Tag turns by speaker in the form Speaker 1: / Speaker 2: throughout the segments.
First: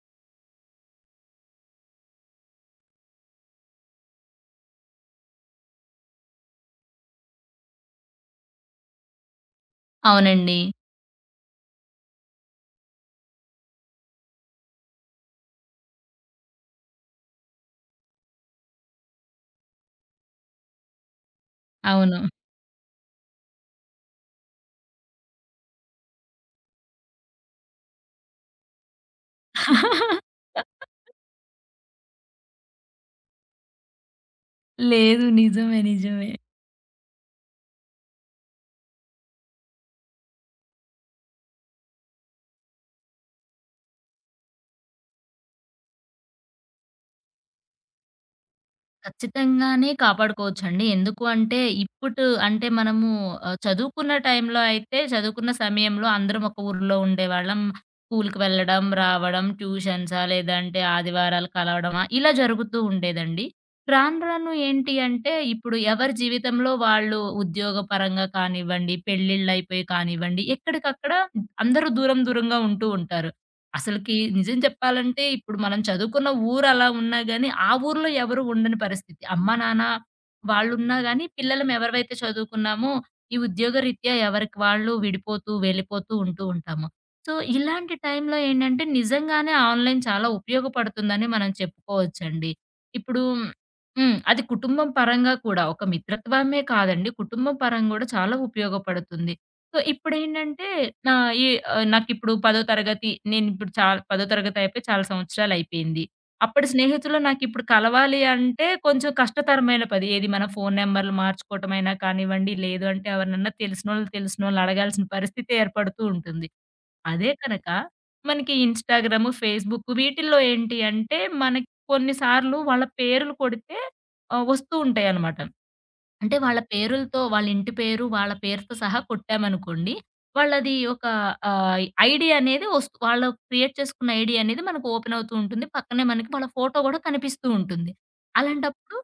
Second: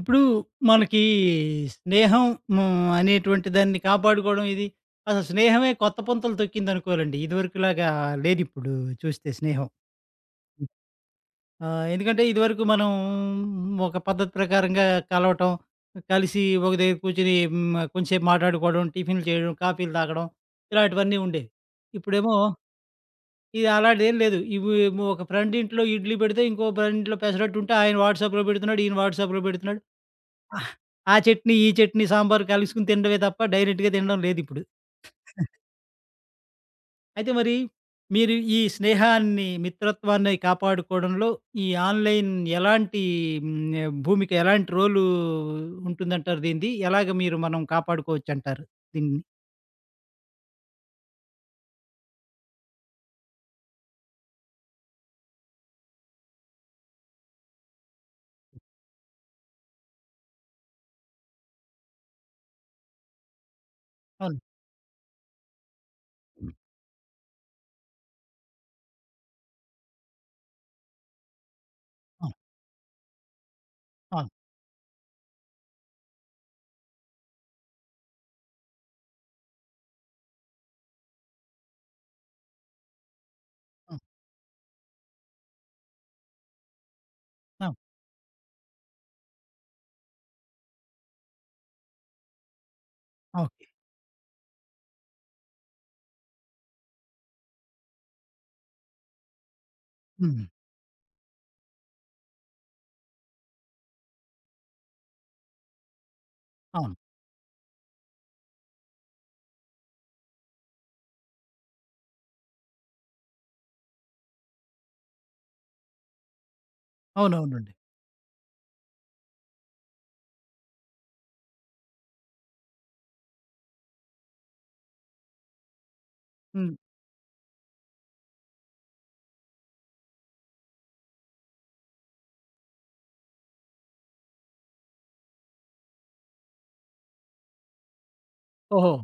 Speaker 1: ఇప్పుడు మనకి స్నేహం అనేటువంటి దాన్ని కాపాడుకోవడం ఇది అసలు స్నేహమే కొత్త పుంతలు తొక్కిందనుకోవాలండి. ఇదివరకులాగా లేదిప్పుడు చూస్తే స్నేహం.
Speaker 2: అవునండి.
Speaker 1: హ్మ్. ఎందుకంటే ఇదివరకు మనం ఒక పద్ధతి ప్రకారంగా కలవటం, కలిసి ఒక దగ్గర కూర్చొని కొంచెంసేపు మాట్లాడుకోవడం, టిఫిన్‌లు చేయడం, కాఫీలు తాగడం ఇలాంటివన్నీ ఉండేవి.
Speaker 2: అవును.
Speaker 1: ఇప్పుడేమో ఇది అలాంటిదేం లేదు. ఇవి ఏమో ఒక ఫ్రెండ్ ఇంట్లో ఇడ్లీ పెడితే ఇంకో ఫ్రెండ్ ఇంట్లో పెసరట్టు ఉంటే ఆయన వాట్సాప్‌లో పెడుతున్నాడు, ఈయన వాట్సాప్‌లో పెడుతున్నాడు. ఆహ్, ఆ చట్నీ, ఈ చట్నీ, సాంబారు కలుసుకొని తినడమే తప్ప డైరెక్ట్‌గా తినడం లేదిప్పుడు.
Speaker 2: లేదు. నిజమే. నిజమే.
Speaker 1: అయితే మరి మీరు ఈ స్నేహాన్ని, మిత్రత్వాన్ని కాపాడుకోవడంలో ఈ ఆన్‌లైన్ ఎలాంటి భూమిక ఎలాంటి రోలు ఉంటుందంటారు దీనిది? ఎలాగ మీరు మనం కాపాడుకోవచ్చంటారు దీన్ని?
Speaker 2: ఖచ్చితంగానే కాపాడుకోవచ్చండి. ఎందుకు అంటే, ఇప్పుడు అంటే మనము చదువుకున్న టైంలో అయితే, చదువుకున్న సమయంలో అందరం ఒక ఊర్లో ఉండేవాళ్ళం. స్కూలుకి వెళ్ళడం, రావడం, ట్యూషన్సా లేదంటే ఆదివారాలు కలవడమా ఇలా జరుగుతూ ఉండేదండి. రాను
Speaker 1: అవును.
Speaker 2: రాను ఏంటి అంటే, ఇప్పుడు ఎవరి జీవితంలో వాళ్ళు ఉద్యోగపరంగా కానివ్వండి, పెళ్ళిళ్ళైపోయి కానివ్వండి, ఎక్కడికక్కడ అందరూ దూరం
Speaker 1: అవును.
Speaker 2: దూరంగా ఉంటూ ఉంటారు. అసలకి
Speaker 1: అవును.
Speaker 2: నిజం చెప్పాలంటే, ఇప్పుడు మనం చదువుకున్న ఊరు అలా ఉన్నా గాని, ఆ ఊర్లో ఎవరు ఉండని పరిస్థితి. అమ్మ, నాన్న వాళ్ళున్నా గాని, పిల్లలం ఎవరివైతే చదువుకున్నామో, ఈ
Speaker 1: హ్మ్.
Speaker 2: ఉద్యోగరీత్యా ఎవరికి వాళ్ళు విడిపోతూ, వెళ్ళిపోతూ ఉంటూ ఉంటాము. సో,
Speaker 1: అవును.
Speaker 2: ఇలాంటి టైంలో ఏంటంటే, నిజంగానే ఆన్‌లైన్ చాలా ఉపయోగపడుతుందని మనం చెప్పుకోవచ్చండి. ఇప్పుడు
Speaker 1: ఓకే.
Speaker 2: హ్మ్. అది కుటుంబం పరంగా కూడా, ఒక మిత్రత్వమే కాదండి, కుటుంబం పరంగా గూడా చాలా ఉపయోగపడుతుంది. సో,
Speaker 1: హ్మ్.
Speaker 2: ఇప్పుడేంటంటే నా ఈ నాకిప్పుడు 10 తరగతి నేనిప్పుడు చాల్ 10 తరగతి అయిపోయి చాలా సంవత్సరాలయిపోయింది. అప్పటి
Speaker 1: అవును.
Speaker 2: స్నేహితులు నాకిప్పుడు కలవాలి అంటే కొంచెం కష్టతరమైన పది. ఏది మన ఫోను నంబర్‌లు మార్చుకోవటమైనా కానివ్వండి, లేదు అంటే ఎవరినన్నా తెలిసినోళ్ళని అడగాల్సిన పరిస్థితి ఏర్పడుతూ ఉంటుంది. అదే కనక
Speaker 1: అవునవునండి.
Speaker 2: మనకి ఇన్‌స్టాగ్రాము, ఫేస్‌బుక్ వీటిల్లో ఏంటి అంటే, మనకి కొన్నిసార్లు వాళ్ళ పేర్లు కొడితే వస్తూ ఉంటాయనమాట. అంటే వాళ్ళ
Speaker 1: హ్మ్.
Speaker 2: పేరులతో వాళ్ళ ఇంటి పేరు, వాళ్ళ పేరుతో సహా కొట్టామనుకోండి. వాళ్ళది ఒక ఆహ్, ఐడీ అనేది వాళ్ళు క్రియేట్ చేసుకున్న ఐడీ అనేది మనకు ఓపెన్ అవుతూ ఉంటుంది. పక్కనే మనకి వాళ్ళ ఫోటో గూడా కనిపిస్తూ ఉంటుంది.
Speaker 1: ఓహో!
Speaker 2: అలాంటప్పుడు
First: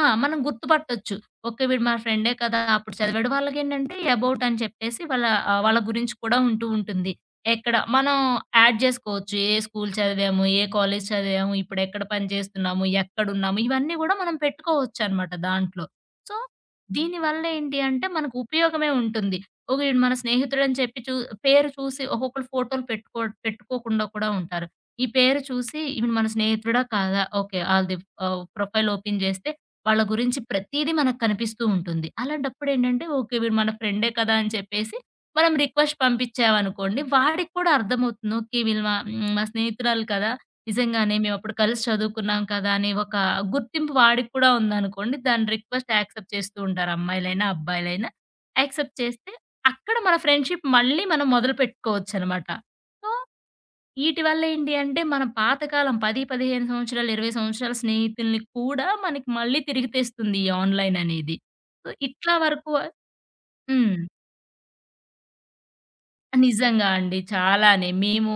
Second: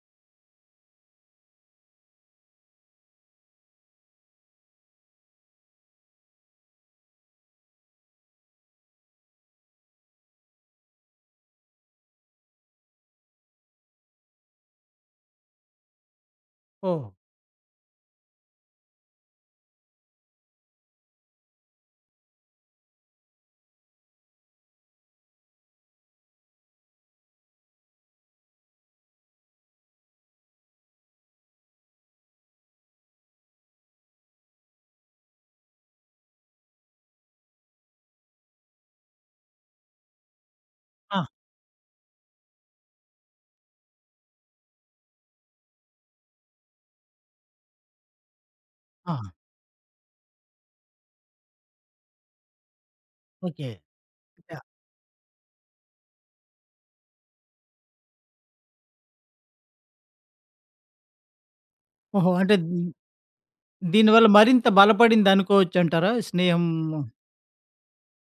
Speaker 2: ఆ! మనం గుర్తుపట్టొచ్చు. ఓకే. వీడు మా ఫ్రెండే కదా! అప్పుడు చదివాడు. వాళ్ళకేంటంటే అబౌట్ అని చెప్పేసి వాళ్ళ గురించి కూడా ఉంటూ ఉంటుంది. ఎక్కడ మనం యాడ్ జేసుకోవచ్చు. ఏ స్కూల్ చదివాము, ఏ కాలేజ్ చదివాము, ఇప్పుడెక్కడ పని చేస్తున్నాము, ఎక్కడున్నాము ఇవన్నీ గూడా మనం పెట్టుకోవచ్చనమాట దాంట్లో. సో,
Speaker 1: ఓహ్!
Speaker 2: దీనివల్ల ఏంటి అంటే మనకు ఉపయోగమే ఉంటుంది. ఓకే. ఈడు మన స్నేహితుడని చెప్పి చూ పేరు చూసి ఒక్కొక్కళ్ళు ఫోటోలు పెట్టుకోకుండా కూడా ఉంటారు. ఈ పేరు చూసి ఈమె మన స్నేహితుడా? కాదా? ఓకే. ఆళ్ళది ప్రొఫైల్ ఓపెన్ చేస్తే వాళ్ళ గురించి ప్రతీదీ మనకు కనిపిస్తూ ఉంటుంది. అలాంటప్పుడు ఏంటంటే ఓకే. వీడు మన ఫ్రెండే కదా! అని చెప్పేసి మనం రిక్వెస్ట్ పంపించామనుకోండి వాడికి కూడా అర్థమవుతుంది. ఓకే. వీళ్ళు మా హ్మ్. మా స్నేహితురాలు కదా! నిజంగానే
Speaker 1: ఆ!
Speaker 2: మేమప్పుడు కలిసి చదువుకున్నాం కదా! అని ఒక గుర్తింపు వాడికి కూడా ఉందనుకోండి. దాని రిక్వెస్ట్ యాక్సెప్ట్ చేస్తూ ఉంటారు. అమ్మాయిలైనా, అబ్బాయిలైనా. యాక్సెప్ట్
Speaker 1: ఆ!
Speaker 2: చేస్తే అక్కడ మన ఫ్రెండ్‌షిప్ మళ్ళీ మనం మొదలు పెట్టుకోవచ్చనమాట. So,
Speaker 1: okay.
Speaker 2: ఈటి వల్ల
Speaker 1: యాహ్!
Speaker 2: ఏంటి అంటే మన పాతకాలం 10, 15 సంవత్సరాలు, 20 సంవత్సరాల స్నేహితుల్ని కూడా మనకి మళ్ళీ తిరిగి తెస్తుంది ఈ ఆన్‌లైన్ అనేది. సో,
Speaker 1: ఓహో!
Speaker 2: ఇట్లా
Speaker 1: అంటే
Speaker 2: వరకు హ్మ్.
Speaker 1: దీనివల్ల మరింత బలపడిందనుకోవచ్చంటారా? స్నేహం
Speaker 2: నిజంగా అండి. చాలానే. మేము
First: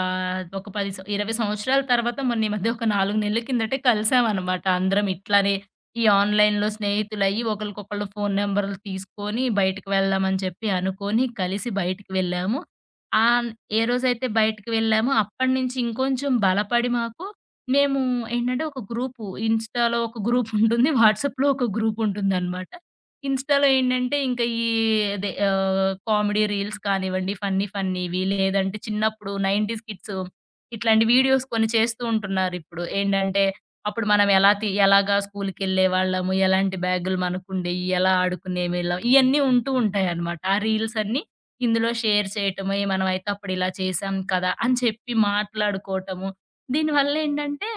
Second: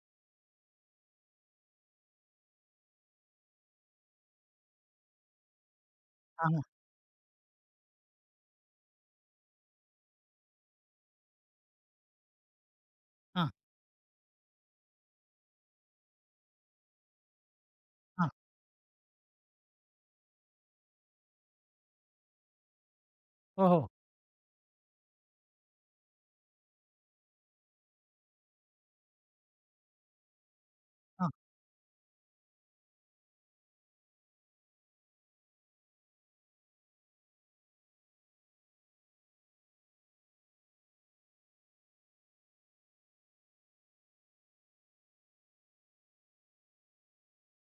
Speaker 2: ఒక 10 సం 20 సంవత్సరాల తర్వాత మొన్న ఈ మధ్య ఒక 4 నెలల కిందటే కలిసామనమాట. అందరం ఇట్లానే ఈ
Speaker 1: ఆహా!
Speaker 2: ఆన్‌లైన్‌లో స్నేహితులయ్యి ఒకళ్ళకొకళ్ళు ఫోను నంబర్‌లు తీసుకొని బయటికి వెళ్దామని చెప్పి అనుకోని కలిసి బయటికి వెళ్ళాము.
Speaker 1: ఆ!
Speaker 2: ఆహ్, ఏ రోజైతే బయటికి వెళ్ళామో అప్పటినుంచి ఇంకొంచెం బలపడి మాకు మేము
Speaker 1: ఆ!
Speaker 2: ఏంటంటే ఒక గ్రూపు ఇన్‌స్టాలో ఒక గ్రూపుంటుంది. వాట్సాప్‌లో ఒక గ్రూపుంటుందనమాట. ఇన్‌స్టా‌లో
Speaker 1: ఓహో!
Speaker 2: ఏంటంటే, ఇంకా ఈ అదే ఆహ్, కామెడీ రీల్స్ కానివ్వండి, ఫన్నీవి లేదంటే చిన్నప్పుడు 90స్ కిడ్స్ ఇట్లాంటి
Speaker 1: ఆ!
Speaker 2: వీడియోస్ కొన్ని చేస్తూ ఉంటున్నారిప్పుడు. ఏంటంటే, అప్పుడు మనం ఎలాగా స్కూలుకెళ్ళేవాళ్ళము, ఎలాంటి బ్యాగులు మనకుండేయి, ఎలా ఆడుకునేవిళ్ళం, ఇయన్నీ ఉంటూ ఉంటాయనమాట. ఆ రీల్స్ అన్నీ ఇందులో షేర్ చేయటము, "ఏ మనమైతే అప్పుడిలా చేశాం కదా!" అని చెప్పి మాట్లాడుకోటము. దీనివల్లేంటంటే,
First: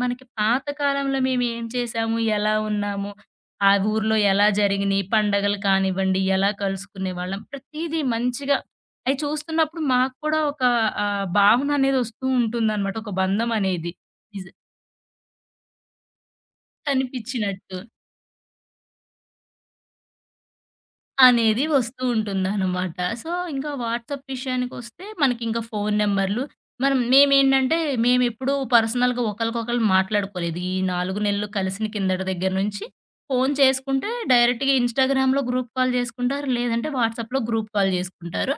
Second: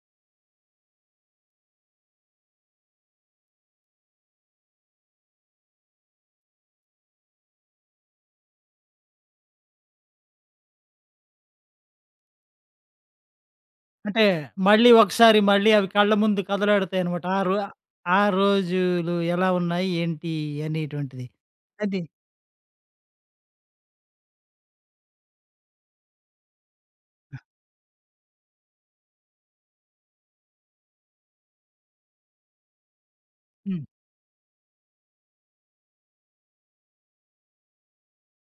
Speaker 2: మనకి పాత కాలంలో మేమేం చేశాము, ఎలా ఉన్నాము, ఆ ఊర్లో ఎలా జరిగినియి, పండగలు కానివ్వండి, ఎలా కలుసుకునేవాళ్ళం. ప్రతీదీ మంచిగా అయి చూస్తున్నప్పుడు మాకు కూడా ఒక భావన అనేది వస్తూ ఉంటుందనమాట. ఒక బంధం అనేది.
Speaker 1: అంటే
Speaker 2: నిజ
Speaker 1: మళ్ళీ ఒకసారి మళ్ళీ అవి కళ్ళ ముందు కదలాడుతాయనమాట.
Speaker 2: కనిపించినట్టు.
Speaker 1: ఆ రోజులు ఎలా ఉన్నాయి? ఏంటి? అనేటువంటిది.
Speaker 2: అనేది
Speaker 1: అది.
Speaker 2: వస్తూ ఉంటుందనమాట. సో, ఇంకా వాట్సాప్ విషయానికొస్తే మనకింకా ఫోను నెంబర్‌లు మనం మేమేంటంటే మేమెప్పుడూ పర్సనల్‌గా ఒకళ్ళకొకళ్ళు మాట్లాడుకోలేదు. ఈ 4 నెలలు కలిసిన కిందటి దగ్గర నుంచి ఫోను
Speaker 1: హ్మ్.
Speaker 2: చేసుకుంటే డైరెక్ట్‌గా ఇన్‌స్టాగ్రామ్‌లో గ్రూప్ కాల్ చేసుకుంటారు. లేదంటే వాట్సాప్‌లో గ్రూప్ కాల్ చేసుకుంటారు.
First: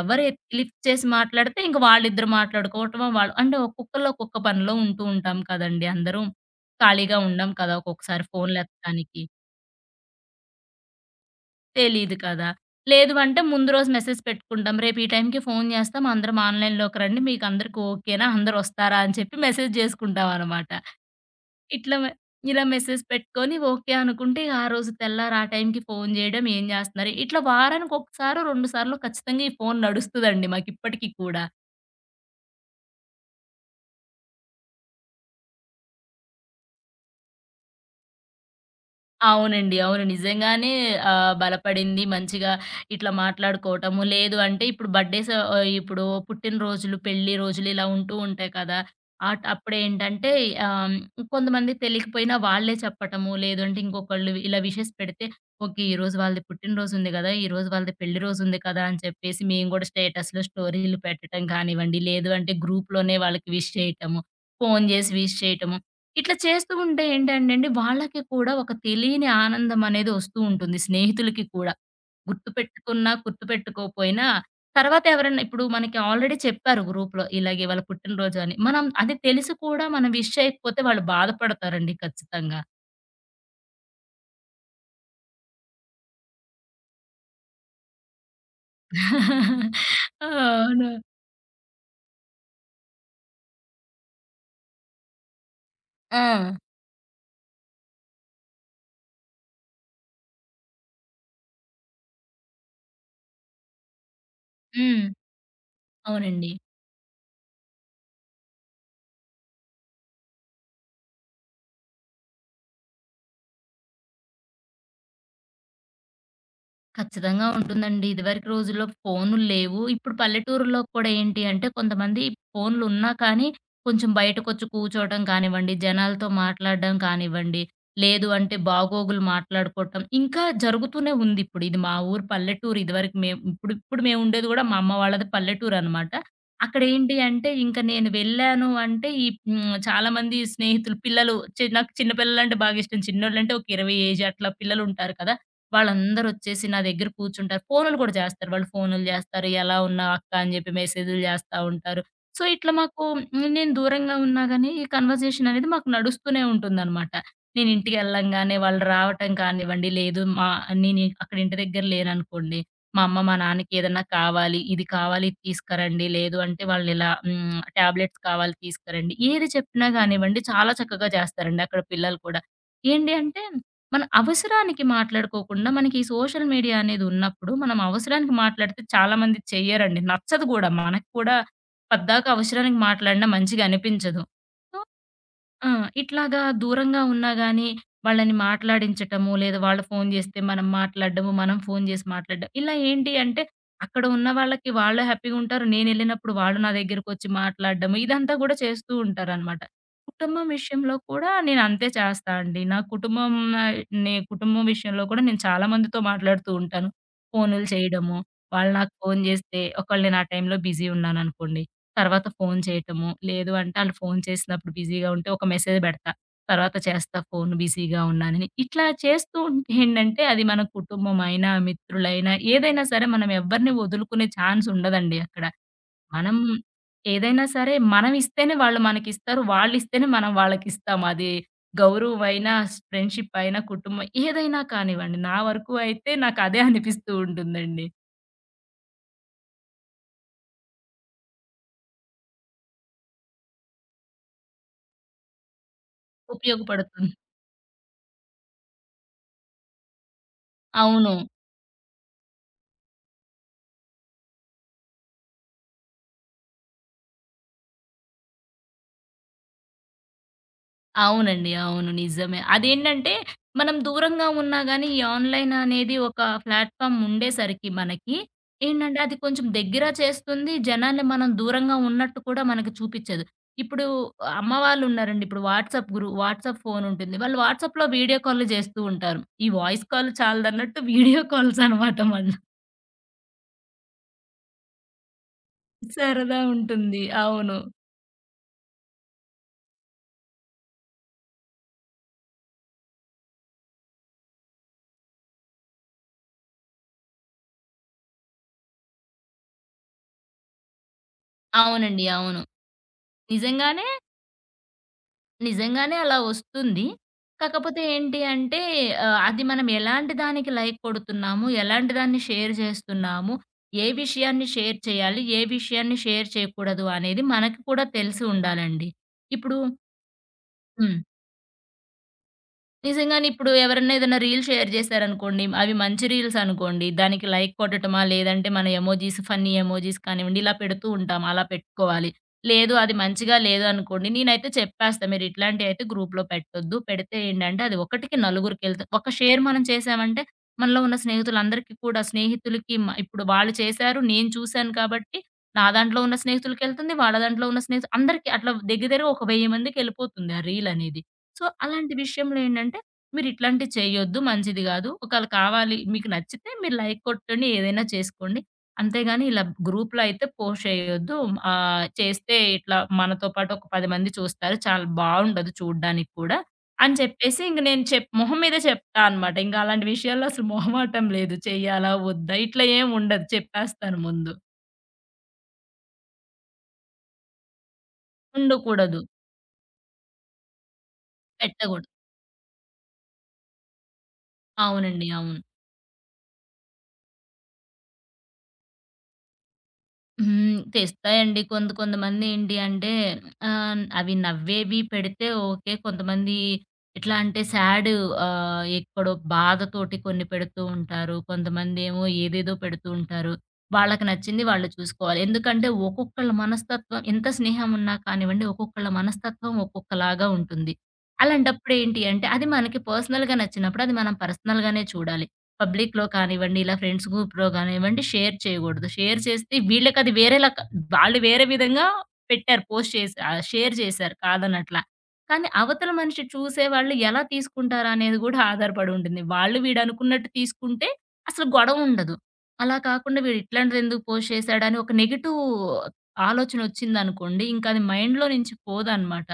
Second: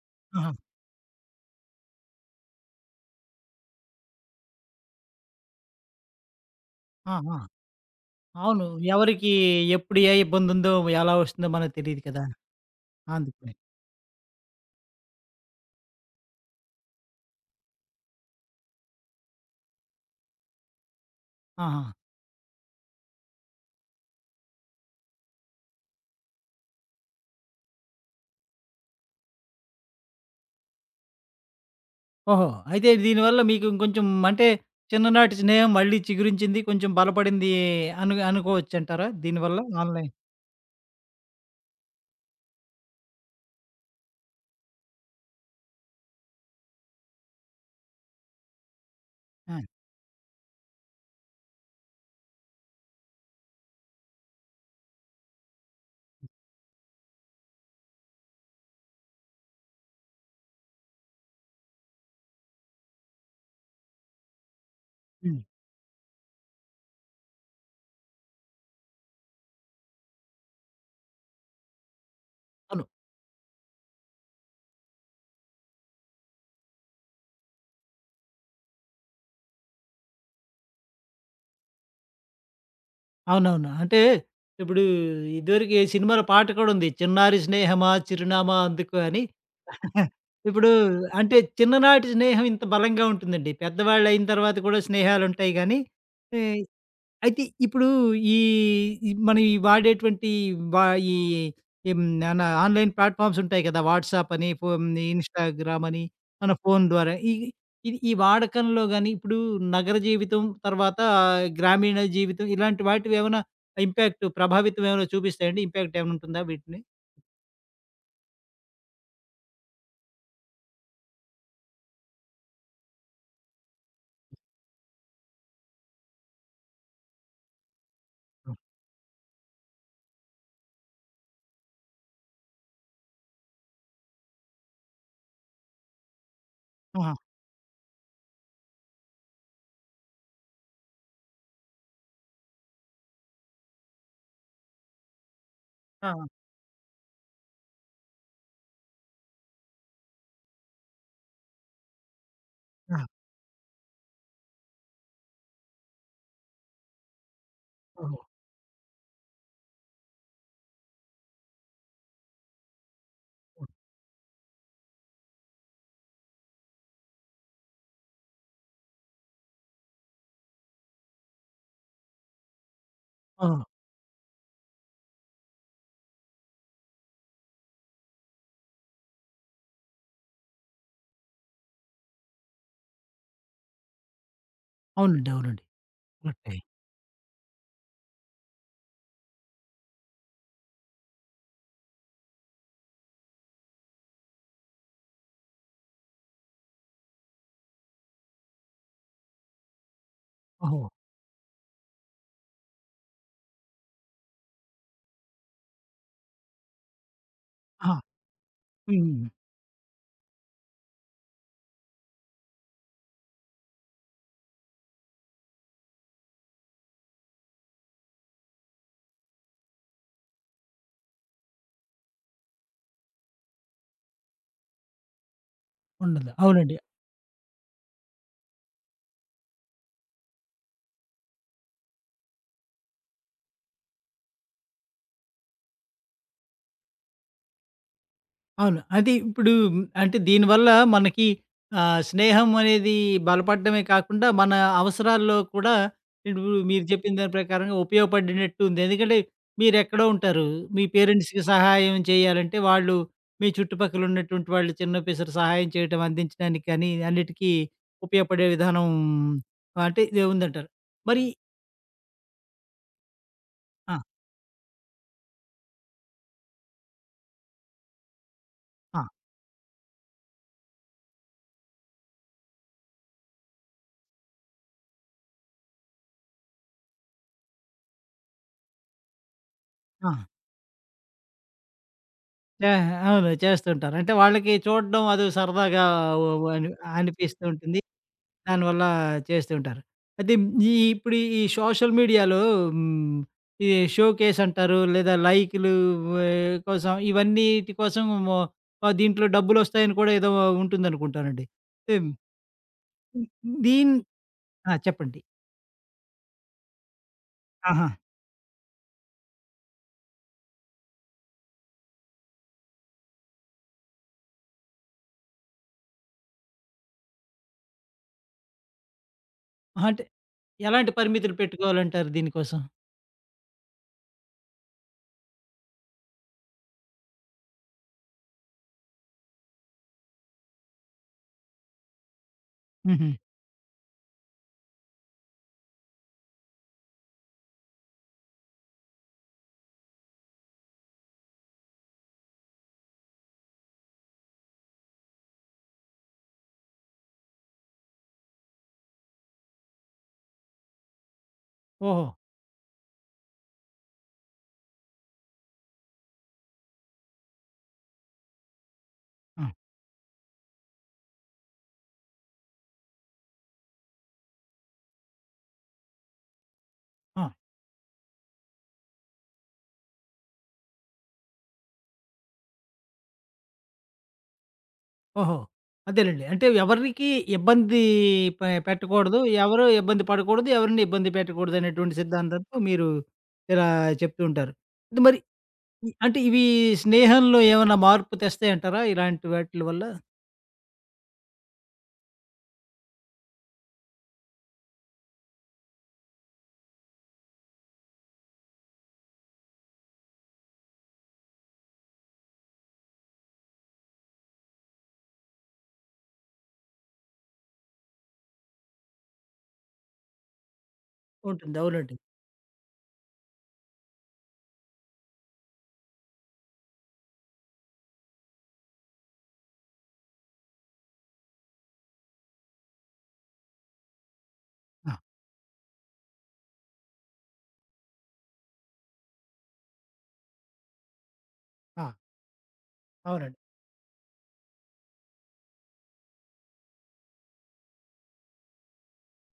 Speaker 2: ఎవరు
Speaker 1: ఆహా!
Speaker 2: లిఫ్ట్ చేసి మాట్లాడితే ఇంక వాళ్ళిద్దరు మాట్లాడుకోవటమో వాళ్ళు అంటే ఒక్కొక్కళ్ళు ఒక్కొక్క పనిలో ఉంటూ ఉంటాం కదండీ! అందరం
Speaker 1: ఆ!
Speaker 2: ఖాళీగా
Speaker 1: ఆ!
Speaker 2: ఉండం కదా! ఒక్కొక్కసారి
Speaker 1: అవును.
Speaker 2: ఫోనులెత్తడానికి.
Speaker 1: ఎవరికి ఎప్పుడు ఏ ఇబ్బందుందో, ఎలా వస్తుందో మనకు తెలీదు
Speaker 2: తెలీదు
Speaker 1: కదా!
Speaker 2: కదా! లేదు అంటే
Speaker 1: అందుకని.
Speaker 2: ముందు రోజు మెసేజ్ పెట్టుకుంటాం. రేపు ఈ టైంకి ఫోను చేస్తాం. అందరం ఆన్‌లైన్‌లోకి రండి. మీకందరికి ఓకేనా? అందరొస్తారా? అని చెప్పి మెసేజ్ జేసుకుంటామనమాట.
Speaker 1: ఆహా!
Speaker 2: ఇట్లా మె ఇలా మెసేజ్ పెట్టుకొని ఓకే అనుకుంటే ఇగ ఆ రోజు తెల్లారి ఆ టైంకి ఫోను జేయడం, ఏం జేస్తున్నారు? ఇట్లా వారానికొకసారో, 2 సార్లో ఖచ్చితంగా ఈ ఫోను నడుస్తదండి మాకిప్పటికి కూడా.
Speaker 1: ఓహో! అయితే దీనివల్ల మీకు ఇంకొంచెం అంటే చిన్ననాటి స్నేహం మళ్ళీ చిగురించింది. కొంచెం బలపడింది అనుకోవచ్చంటారా దీనివల్ల
Speaker 2: అవునండి. అవును.
Speaker 1: ఆన్‌లైన్?
Speaker 2: నిజంగానే బలపడింది. మంచిగా ఇట్లా మాట్లాడుకోవటము. లేదు అంటే ఇప్పుడు ఇప్పుడు పుట్టినరోజులు, పెళ్లి రోజులు ఇలా ఉంటూ ఉంటాయి కదా! ఆట్
Speaker 1: ఆ!
Speaker 2: అప్పుడేంటంటే ఆహ్, కొంతమంది తెలియకపోయినా వాళ్ళే చెప్పటము. లేదంటే ఇంకొకళ్ళు ఇలా విషెస్ పెడితే, ఓకే. ఈరోజు వాళ్ళది పుట్టినరోజు ఉంది కదా! ఈరోజు వాళ్ళది పెళ్లి రోజు ఉంది కదా! అని చెప్పేసి మేము కూడా స్టేటస్‌లో స్టోరీలు పెట్టడం కానివ్వండి, లేదు అంటే గ్రూప్‌లోనే వాళ్ళకి విష్ చేయటము. ఫోను చేసి విష్
Speaker 1: హ్మ్.
Speaker 2: చేయటము. ఇట్లా చేస్తూ ఉంటే ఏంటంటేండి, వాళ్ళకి కూడా ఒక తెలియని ఆనందం అనేది వస్తూ ఉంటుంది స్నేహితులకి కూడా.
Speaker 1: అవును.
Speaker 2: గుర్తుపెట్టుకున్నా, గుర్తుపెట్టుకోపోయినా తర్వాత ఎవరన్నా ఇప్పుడు మనకి ఆల్రెడీ చెప్పారు గ్రూప్‌లో ఇలాగే వాళ్ళ పుట్టినరోజు అని. మనం అది తెలిసి కూడా మనం విష్ చేయకపోతే వాళ్ళు బాధపడతారండి ఖచ్చితంగా.
Speaker 1: అవునవును. అంటే ఇప్పుడు ఇదివరకు ఈ సినిమాలో పాట కూడా ఉంది. 'చిన్నారి స్నేహమా చిరునామా అందుకు' అని. ఇప్పుడు
Speaker 2: అవును.
Speaker 1: అంటే చిన్ననాటి స్నేహం ఇంత బలంగా ఉంటుందండి. పెద్దవాళ్ళయిన తర్వాత కూడా స్నేహాలుంటాయి గానీ,
Speaker 2: ఆ!
Speaker 1: ఈ అయితే ఇప్పుడు ఈ ఈ మనం ఈ వాడేటువంటి వా ఈ ఏం నానా ఆన్‌లైన్ ప్లాట్‌ఫార్మ్స్ ఉంటాయి కదా! వాట్సాప్ అని,
Speaker 2: హ్మ్.
Speaker 1: ఇన్‌స్టాగ్రామ్ అని,
Speaker 2: అవునండి.
Speaker 1: మన ఫోను ద్వారా ఈ ఇది ఈ వాడకంలో గాని, ఇప్పుడు నగర జీవితం తర్వాత గ్రామీణ జీవితం ఇలాంటి వాటివి ఏమైనా ఇంపాక్ట్ ప్రభావితం ఏమైనా చూపిస్తాయండి? ఇంపాక్ట్ ఏమైనా ఉంటుందా వీటిని?
Speaker 2: ఖచ్చితంగా ఉంటుందండి. ఇదివరకు రోజుల్లో ఫోనులు లేవు. ఇప్పుడు పల్లెటూరులో కూడా ఏంటి అంటే కొంతమంది ఫోన్లున్నా కానీ కొంచెం బయటకొచ్చి కూర్చోవటం కానివ్వండి, జనాలతో మాట్లాడడం కానివ్వండి, లేదు అంటే
Speaker 1: హ్మ్.
Speaker 2: బాగోగులు మాట్లాడుకోవటం ఇంకా జరుగుతూనే ఉంది ఇప్పుడు. ఇది మా ఊరు పల్లెటూరు. ఇదివరకు మేము ఇప్పుడు ఇప్పుడు మేముండేది గూడా మా అమ్మ వాళ్ళది పల్లెటూరనమాట.
Speaker 1: ఆహా!
Speaker 2: అక్కడేంటి అంటే ఇంక నేను వెళ్ళాను అంటే ఈ హ్మ్. చాలామంది స్నేహితులు పిల్లలు చి నాకు చిన్న పిల్లలంటే బాగా ఇష్టం. చిన్నోళ్ళంటే ఒక 20 ఏజ్ అట్లా పిల్లలుంటారు కదా!
Speaker 1: ఆ!
Speaker 2: వాళ్ళందరొచ్చేసి నా దగ్గర కూర్చుంటారు. ఫోనులు గూడా జేస్తారు. వాళ్ళు ఫోనులు జేస్తారు. ఎలా ఉన్నావు అక్క అని జెప్పి మెసేజులు జేస్తా ఉంటారు. సో, ఇట్లా మాకు
Speaker 1: ఆ!
Speaker 2: నేను దూరంగా ఉన్నా గానీ ఈ కన్వర్జేషన్ అనేది మాకు నడుస్తూనే ఉంటుందనమాట. నేను
Speaker 1: ఓహో!
Speaker 2: ఇంటికెళ్ళంగానే వాళ్ళు రావటం కానివ్వండి, లేదు మా నేను ఇ- అక్కడ ఇంటి దగ్గర లేననుకోండి, మా అమ్మ, మా నాన్నకి
Speaker 1: ఓహ్!
Speaker 2: ఏదన్నా కావాలి, ఇది కావాలి ఇది తీసుకురండి, లేదు అంటే టాబ్లెట్స్ కావాలి తీసుకురండి, ఏది చెప్పినా గానివ్వండి చాలా చక్కగా జేస్తారండి అక్కడ పిల్లలు కూడా. ఏంటి అంటే
Speaker 1: ఆ!
Speaker 2: మన అవసరానికి మాట్లాడుకోకుండా, మనకి ఈ సోషల్ మీడియా అనేది ఉన్నప్పుడు, మనం అవసరానికి మాట్లాడితే చాలామంది చెయ్యరండి. నచ్చదు గూడా. మనకు కూడా పద్దాక అవసరానికి మాట్లాడినా మంచిగా అనిపించదు. సో,
Speaker 1: అవునండి. అవునండి.
Speaker 2: ఆ! ఇట్లాగా
Speaker 1: కరెక్టే.
Speaker 2: దూరంగా ఉన్నా గాని, వాళ్ళని మాట్లాడించటము, లేదా వాళ్ళు ఫోను జేస్తే మనం మాట్లాడడము, మనం ఫోను జేసి మాట్లాడడం. ఇలా ఏంటి అంటే, అక్కడ ఉన్న వాళ్ళకి వాళ్ళు హ్యాపీగుంటారు. నేనెళ్ళినప్పుడు వాళ్ళు నా దగ్గరకొచ్చి మాట్లాడడము, ఇదంతా గూడా చేస్తూ ఉంటారనమాట. కుటుంబం
Speaker 1: ఓహో!
Speaker 2: విషయంలో కూడా నేనంతే చేస్తా అండి. నా కుటుంబం ఆహ్, నే కుటుంబం విషయంలో కూడా నేను చాలా మందితో మాట్లాడుతూ ఉంటాను. ఫోనులు
Speaker 1: ఆ!
Speaker 2: చేయడము, వాళ్ళు నాకు ఫోను
Speaker 1: హ్మ్.
Speaker 2: జేస్తే ఒకవేళ నేను ఆ టైంలో బిజీ ఉన్నాననుకోండి. తర్వాత ఫోను చేయటము. లేదు అంటే ఆళ్ళు ఫోను చేసినప్పుడు బిజీగా ఉంటే ఒక మెసేజ్ బెడతా. తర్వాత చేస్తా ఫోను బిజీగా ఉన్నానని. ఇట్లా చేస్తూ ఉంటే ఏంటంటే అది మన కుటుంబమైనా, మిత్రులైనా ఏదైనా సరే మనం ఎవ్వరిని వదులుకునే ఛాన్స్ ఉండదండి అక్కడ.
Speaker 1: ఉండదు.
Speaker 2: మనం
Speaker 1: అవునండి.
Speaker 2: ఏదైనా సరే మనం ఇస్తేనే వాళ్ళు మనకిస్తారు. వాళ్ళిస్తేనే మనం వాళ్ళకిస్తాం. అది గౌరవమైనా, ఫ్రెండ్‌షిప్ అయినా, కుటుంబం ఏదైనా కానివ్వండి. నా వరకు అయితే నాకు అదే అనిపిస్తూ ఉంటుందండి.
Speaker 1: అవును. అది ఇప్పుడు అంటే దీనివల్ల మనకి స్నేహం అనేది బలపడడమే కాకుండా, మన అవసరాల్లో కూడా ఇప్పుడు మీరు
Speaker 2: ఉపయోగపడుతుంది.
Speaker 1: చెప్పిన దాని ప్రకారంగా ఉపయోగపడినట్టు ఉంది. ఎందుకంటే మీరెక్కడో ఉంటారు. మీ
Speaker 2: అవును.
Speaker 1: పేరెంట్స్‌కి సహాయం చేయాలంటే వాళ్ళు మీ చుట్టుపక్కల ఉన్నటువంటి వాళ్ళు చిన్న పిసరు సహాయం చేయటం, అందించడానికి కానీ అన్నిటికీ ఉపయోగపడే విధానం అంటే ఇదే ఉందంటారు. మరి
Speaker 2: అవునండి. అవును. నిజమే. అదేంటంటే మనం
Speaker 1: ఆ!
Speaker 2: దూరంగా ఉన్నా గానీ ఈ ఆన్‌లైన్ అనేది ఒక ప్లాట్‌ఫార్మ్ ఉండేసరికి మనకి ఏంటంటే
Speaker 1: ఆ!
Speaker 2: అది కొంచెం దగ్గర చేస్తుంది. జనాన్ని మనం దూరంగా ఉన్నట్టు కూడా మనకు చూపిచ్చదు. ఇప్పుడు అమ్మ వాళ్ళు ఉన్నారండి. ఇప్పుడు వాట్సాప్ ఫోన్ ఉంటుంది. వాళ్ళు వాట్సాప్‌లో వీడియో కాల్లు చేస్తూ ఉంటారు. ఈ వాయిస్ కాల్
Speaker 1: ఆ!
Speaker 2: చాలదన్నట్టు వీడియో కాల్స్ అనమాట మళ్ళా.
Speaker 1: చే అవును. చేస్తుంటారు. అంటే వాళ్ళకి చూడడం అదో సరదాగా
Speaker 2: సరదా
Speaker 1: అని
Speaker 2: ఉంటుంది.
Speaker 1: అనిపిస్తూ
Speaker 2: అవును.
Speaker 1: ఉంటుంది. దానివల్ల చేస్తుంటారు. అయితే ఈ ఇప్పుడు ఈ సోషల్ మీడియాలో హ్మ్. ఈ షోకేస్ అంటారు లేదా లైక్‌లు వే కోసం ఇవన్నీటి కోసం దీంట్లో డబ్బులొస్తాయని కూడా ఏదో ఉంటుందనుకుంటానండి.
Speaker 2: అవునండి.
Speaker 1: హ్మ్.
Speaker 2: అవును. నిజంగానే
Speaker 1: దీన్ ఆ! చెప్పండి.
Speaker 2: నిజంగానే అలా వస్తుంది. కాకపోతే
Speaker 1: ఆహా!
Speaker 2: ఏంటి అంటే అది మనం ఎలాంటి దానికి లైక్ కొడుతున్నాము, ఎలాంటి దాన్ని షేర్ చేస్తున్నాము, ఏ విషయాన్ని షేర్ చేయాలి, ఏ విషయాన్ని షేర్ చేయకూడదు అనేది మనకి కూడా తెలిసి ఉండాలండి. ఇప్పుడు
Speaker 1: అంటే ఎలాంటి
Speaker 2: హ్మ్.
Speaker 1: పరిమితులు పెట్టుకోవాలంటారు దీనికోసం?
Speaker 2: నిజంగానే ఇప్పుడు ఎవరన్నా ఏదైనా రీల్ షేర్ చేశారనుకోండి, అవి మంచి రీల్స్ అనుకోండి, దానికి లైక్ కొట్టటమా, లేదంటే మన ఎమోజీస్, ఫన్నీ ఎమోజీస్ కానివ్వండి, ఇలా పెడుతూ ఉంటాం. అలా పెట్టుకోవాలి. లేదు అది
Speaker 1: హుహు.
Speaker 2: మంచిగా లేదు అనుకోండి, నేనైతే చెప్పేస్తా. మీరు ఇట్లాంటివైతే గ్రూప్‌లో పెట్టొద్దు. పెడితే ఏంటంటే అది ఒకటికి నలుగురికెళ్తా ఒక షేర్ మనం చేశామంటే, మనలో ఉన్న స్నేహితులందరికీ కూడా స్నేహితులకి మ ఇప్పుడు వాళ్ళు చేశారు, నేను చూశాను కాబట్టి, నా దాంట్లో ఉన్న స్నేహితులకెళ్తుంది, వాళ్ళ దాంట్లో ఉన్న స్నేహితులు అందరికీ అట్లా దగ్గరగా ఒక 1000 మందికెళ్ళిపోతుంది ఆ రీల్ అనేది. సో, అలాంటి
Speaker 1: ఓహో!
Speaker 2: విషయంలో ఏంటంటే, మీరిట్లాంటివి చేయొద్దు, మంచిది గాదు. ఒకేళ కావాలి మీకు నచ్చితే మీరు లైక్ కొట్టండి, ఏదైనా చేసుకోండి. అంతేగాని ఇలా
Speaker 1: ఆ!
Speaker 2: గ్రూప్‌లో అయితే పోస్ట్ చేయొద్దు. చేస్తే ఇట్లా మనతో పాటు ఒక 10 మంది చూస్తారు. చాలా బావుండదు చూడ్డానికి కూడా అని
Speaker 1: ఆ!
Speaker 2: చెప్పేసి ఇంక నేను చెప్ మొహం మీదే చెప్తా అనమాట. ఇంక అలాంటి విషయాల్లో అసలు మొహమాటం లేదు. చెయ్యాలా? వద్దా? ఇట్లా ఏం ఉండదు. చెప్పేస్తాను ముందు.
Speaker 1: ఓహో! అదేలెండి. అంటే ఎవరికీ ఇబ్బంది
Speaker 2: ఉండకూడదు.
Speaker 1: పెట్టకూడదు. ఎవరు ఇబ్బంది పడకూడదు. ఎవరిని ఇబ్బంది పెట్టకూడదు
Speaker 2: పెట్టకూడదు.
Speaker 1: అనేటువంటి సిద్ధాంతంతో మీరు ఇలా చెప్తూ ఉంటారు. ఇది
Speaker 2: అవునండి.
Speaker 1: మరి
Speaker 2: అవును.
Speaker 1: అంటే ఇవి స్నేహంలో ఏమన్నా మార్పు తెస్తాయంటారా? ఇలాంటి వాటిల వల్ల?
Speaker 2: హ్మ్. తెస్తాయండి. కొంతమంది ఏంటి అంటే అవి నవ్వేవి పెడితే ఓకే. కొంతమంది ఎట్లా అంటే సాడ్ ఆహ్, ఎక్కడో బాధతోటి కొన్ని పెడుతూ ఉంటారు. కొంతమందేమో ఏదేదో పెడుతూ ఉంటారు. వాళ్ళకి నచ్చింది వాళ్ళు చూసుకోవాలి. ఎందుకంటే ఒక్కొక్కళ్ళ మనస్తత్వం ఎంత స్నేహం ఉన్నా కానివ్వండి, ఒక్కొక్కళ్ళ మనస్తత్వం ఒక్కొక్కలాగా ఉంటుంది.
Speaker 1: ఉంటుంది.
Speaker 2: అలాంటప్పుడు
Speaker 1: అవునండి.
Speaker 2: ఏంటి అంటే అది మనకి పర్సనల్‌గా నచ్చినప్పుడు అది మనం పర్సనల్‌గానే చూడాలి. పబ్లిక్‌లో కానివ్వండి, ఇలా ఫ్రెండ్స్ గ్రూప్‌లో గానివ్వండి షేర్ చేయగూడదు. షేర్ చేస్తే వీళ్ళకది వేరేలా క వాళ్ళు వేరే విధంగా పెట్టారు. పోస్ట్ చేసి షేర్ చేశారు కాదనట్లా.
Speaker 1: ఆ!
Speaker 2: కానీ అవతల మనిషి చూసేవాళ్ళు ఎలా తీసుకుంటారా అనేది గూడా ఆధారపడి ఉంటుంది. వాళ్ళు వీడనుకున్నట్టు తీసుకుంటే అసలు గొడవ
Speaker 1: ఆ!
Speaker 2: ఉండదు. అలా కాకుండా వీడు
Speaker 1: అవునండి.
Speaker 2: ఇట్లాంటిదెందుకు పోస్ట్ చేశాడని ఒక నెగెటివ్ ఆలోచనొచ్చిందనుకోండి, ఇంకది మైండ్‌లో నుంచి పోదనమాట.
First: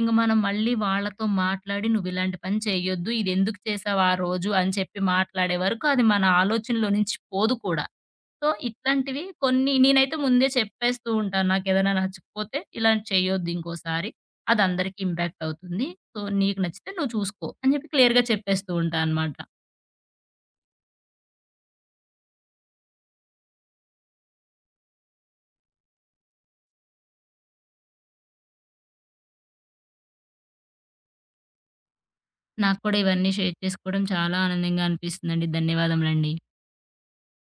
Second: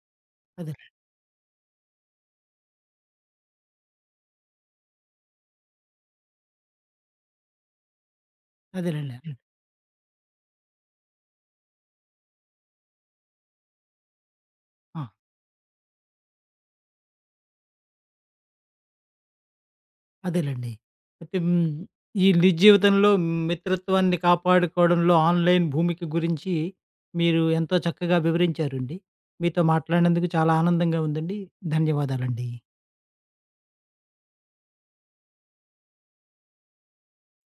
Speaker 2: ఇంక మనం మళ్ళీ
Speaker 1: అదేలెండి.
Speaker 2: వాళ్ళతో మాట్లాడి, "నువ్విలాంటి పని చెయ్యొద్దు. ఇదెందుకు చేశావు ఆ రోజు" అని చెప్పి మాట్లాడే వరకు అది మన ఆలోచనలో నుంచి పోదు కూడా. సో,
Speaker 1: అదేలెండి.
Speaker 2: ఇట్లాంటివి
Speaker 1: హ్మ్.
Speaker 2: కొన్ని నేనైతే ముందే చెప్పేస్తూ ఉంటాను. నాకేదైనా నచ్చకపోతే, "ఇలాంటి చెయ్యొద్దు ఇంకోసారి. అది అందరికీ
Speaker 1: ఆ!
Speaker 2: ఇంపాక్ట్ అవుతుంది. సో, నీకు నచ్చితే నువ్వు చూసుకో" అని చెప్పి క్లియర్‌గా చెప్పేస్తూ ఉంటా అనమాట.
Speaker 1: అదేలెండి. అయితే ఈ నిజ జీవితంలో మిత్రత్వాన్ని కాపాడుకోవడంలో ఆన్‌లైన్ భూమిక గురించి మీరు ఎంతో చక్కగా వివరించారండి. మీతో మాట్లాడినందుకు చాలా ఆనందంగా ఉందండి. ధన్యవాదాలండి.
Speaker 2: నాకు కూడా ఇవన్నీ షేర్ చేసుకోవడం చాలా ఆనందంగా అనిపిస్తుందండి. ధన్యవాదములండి.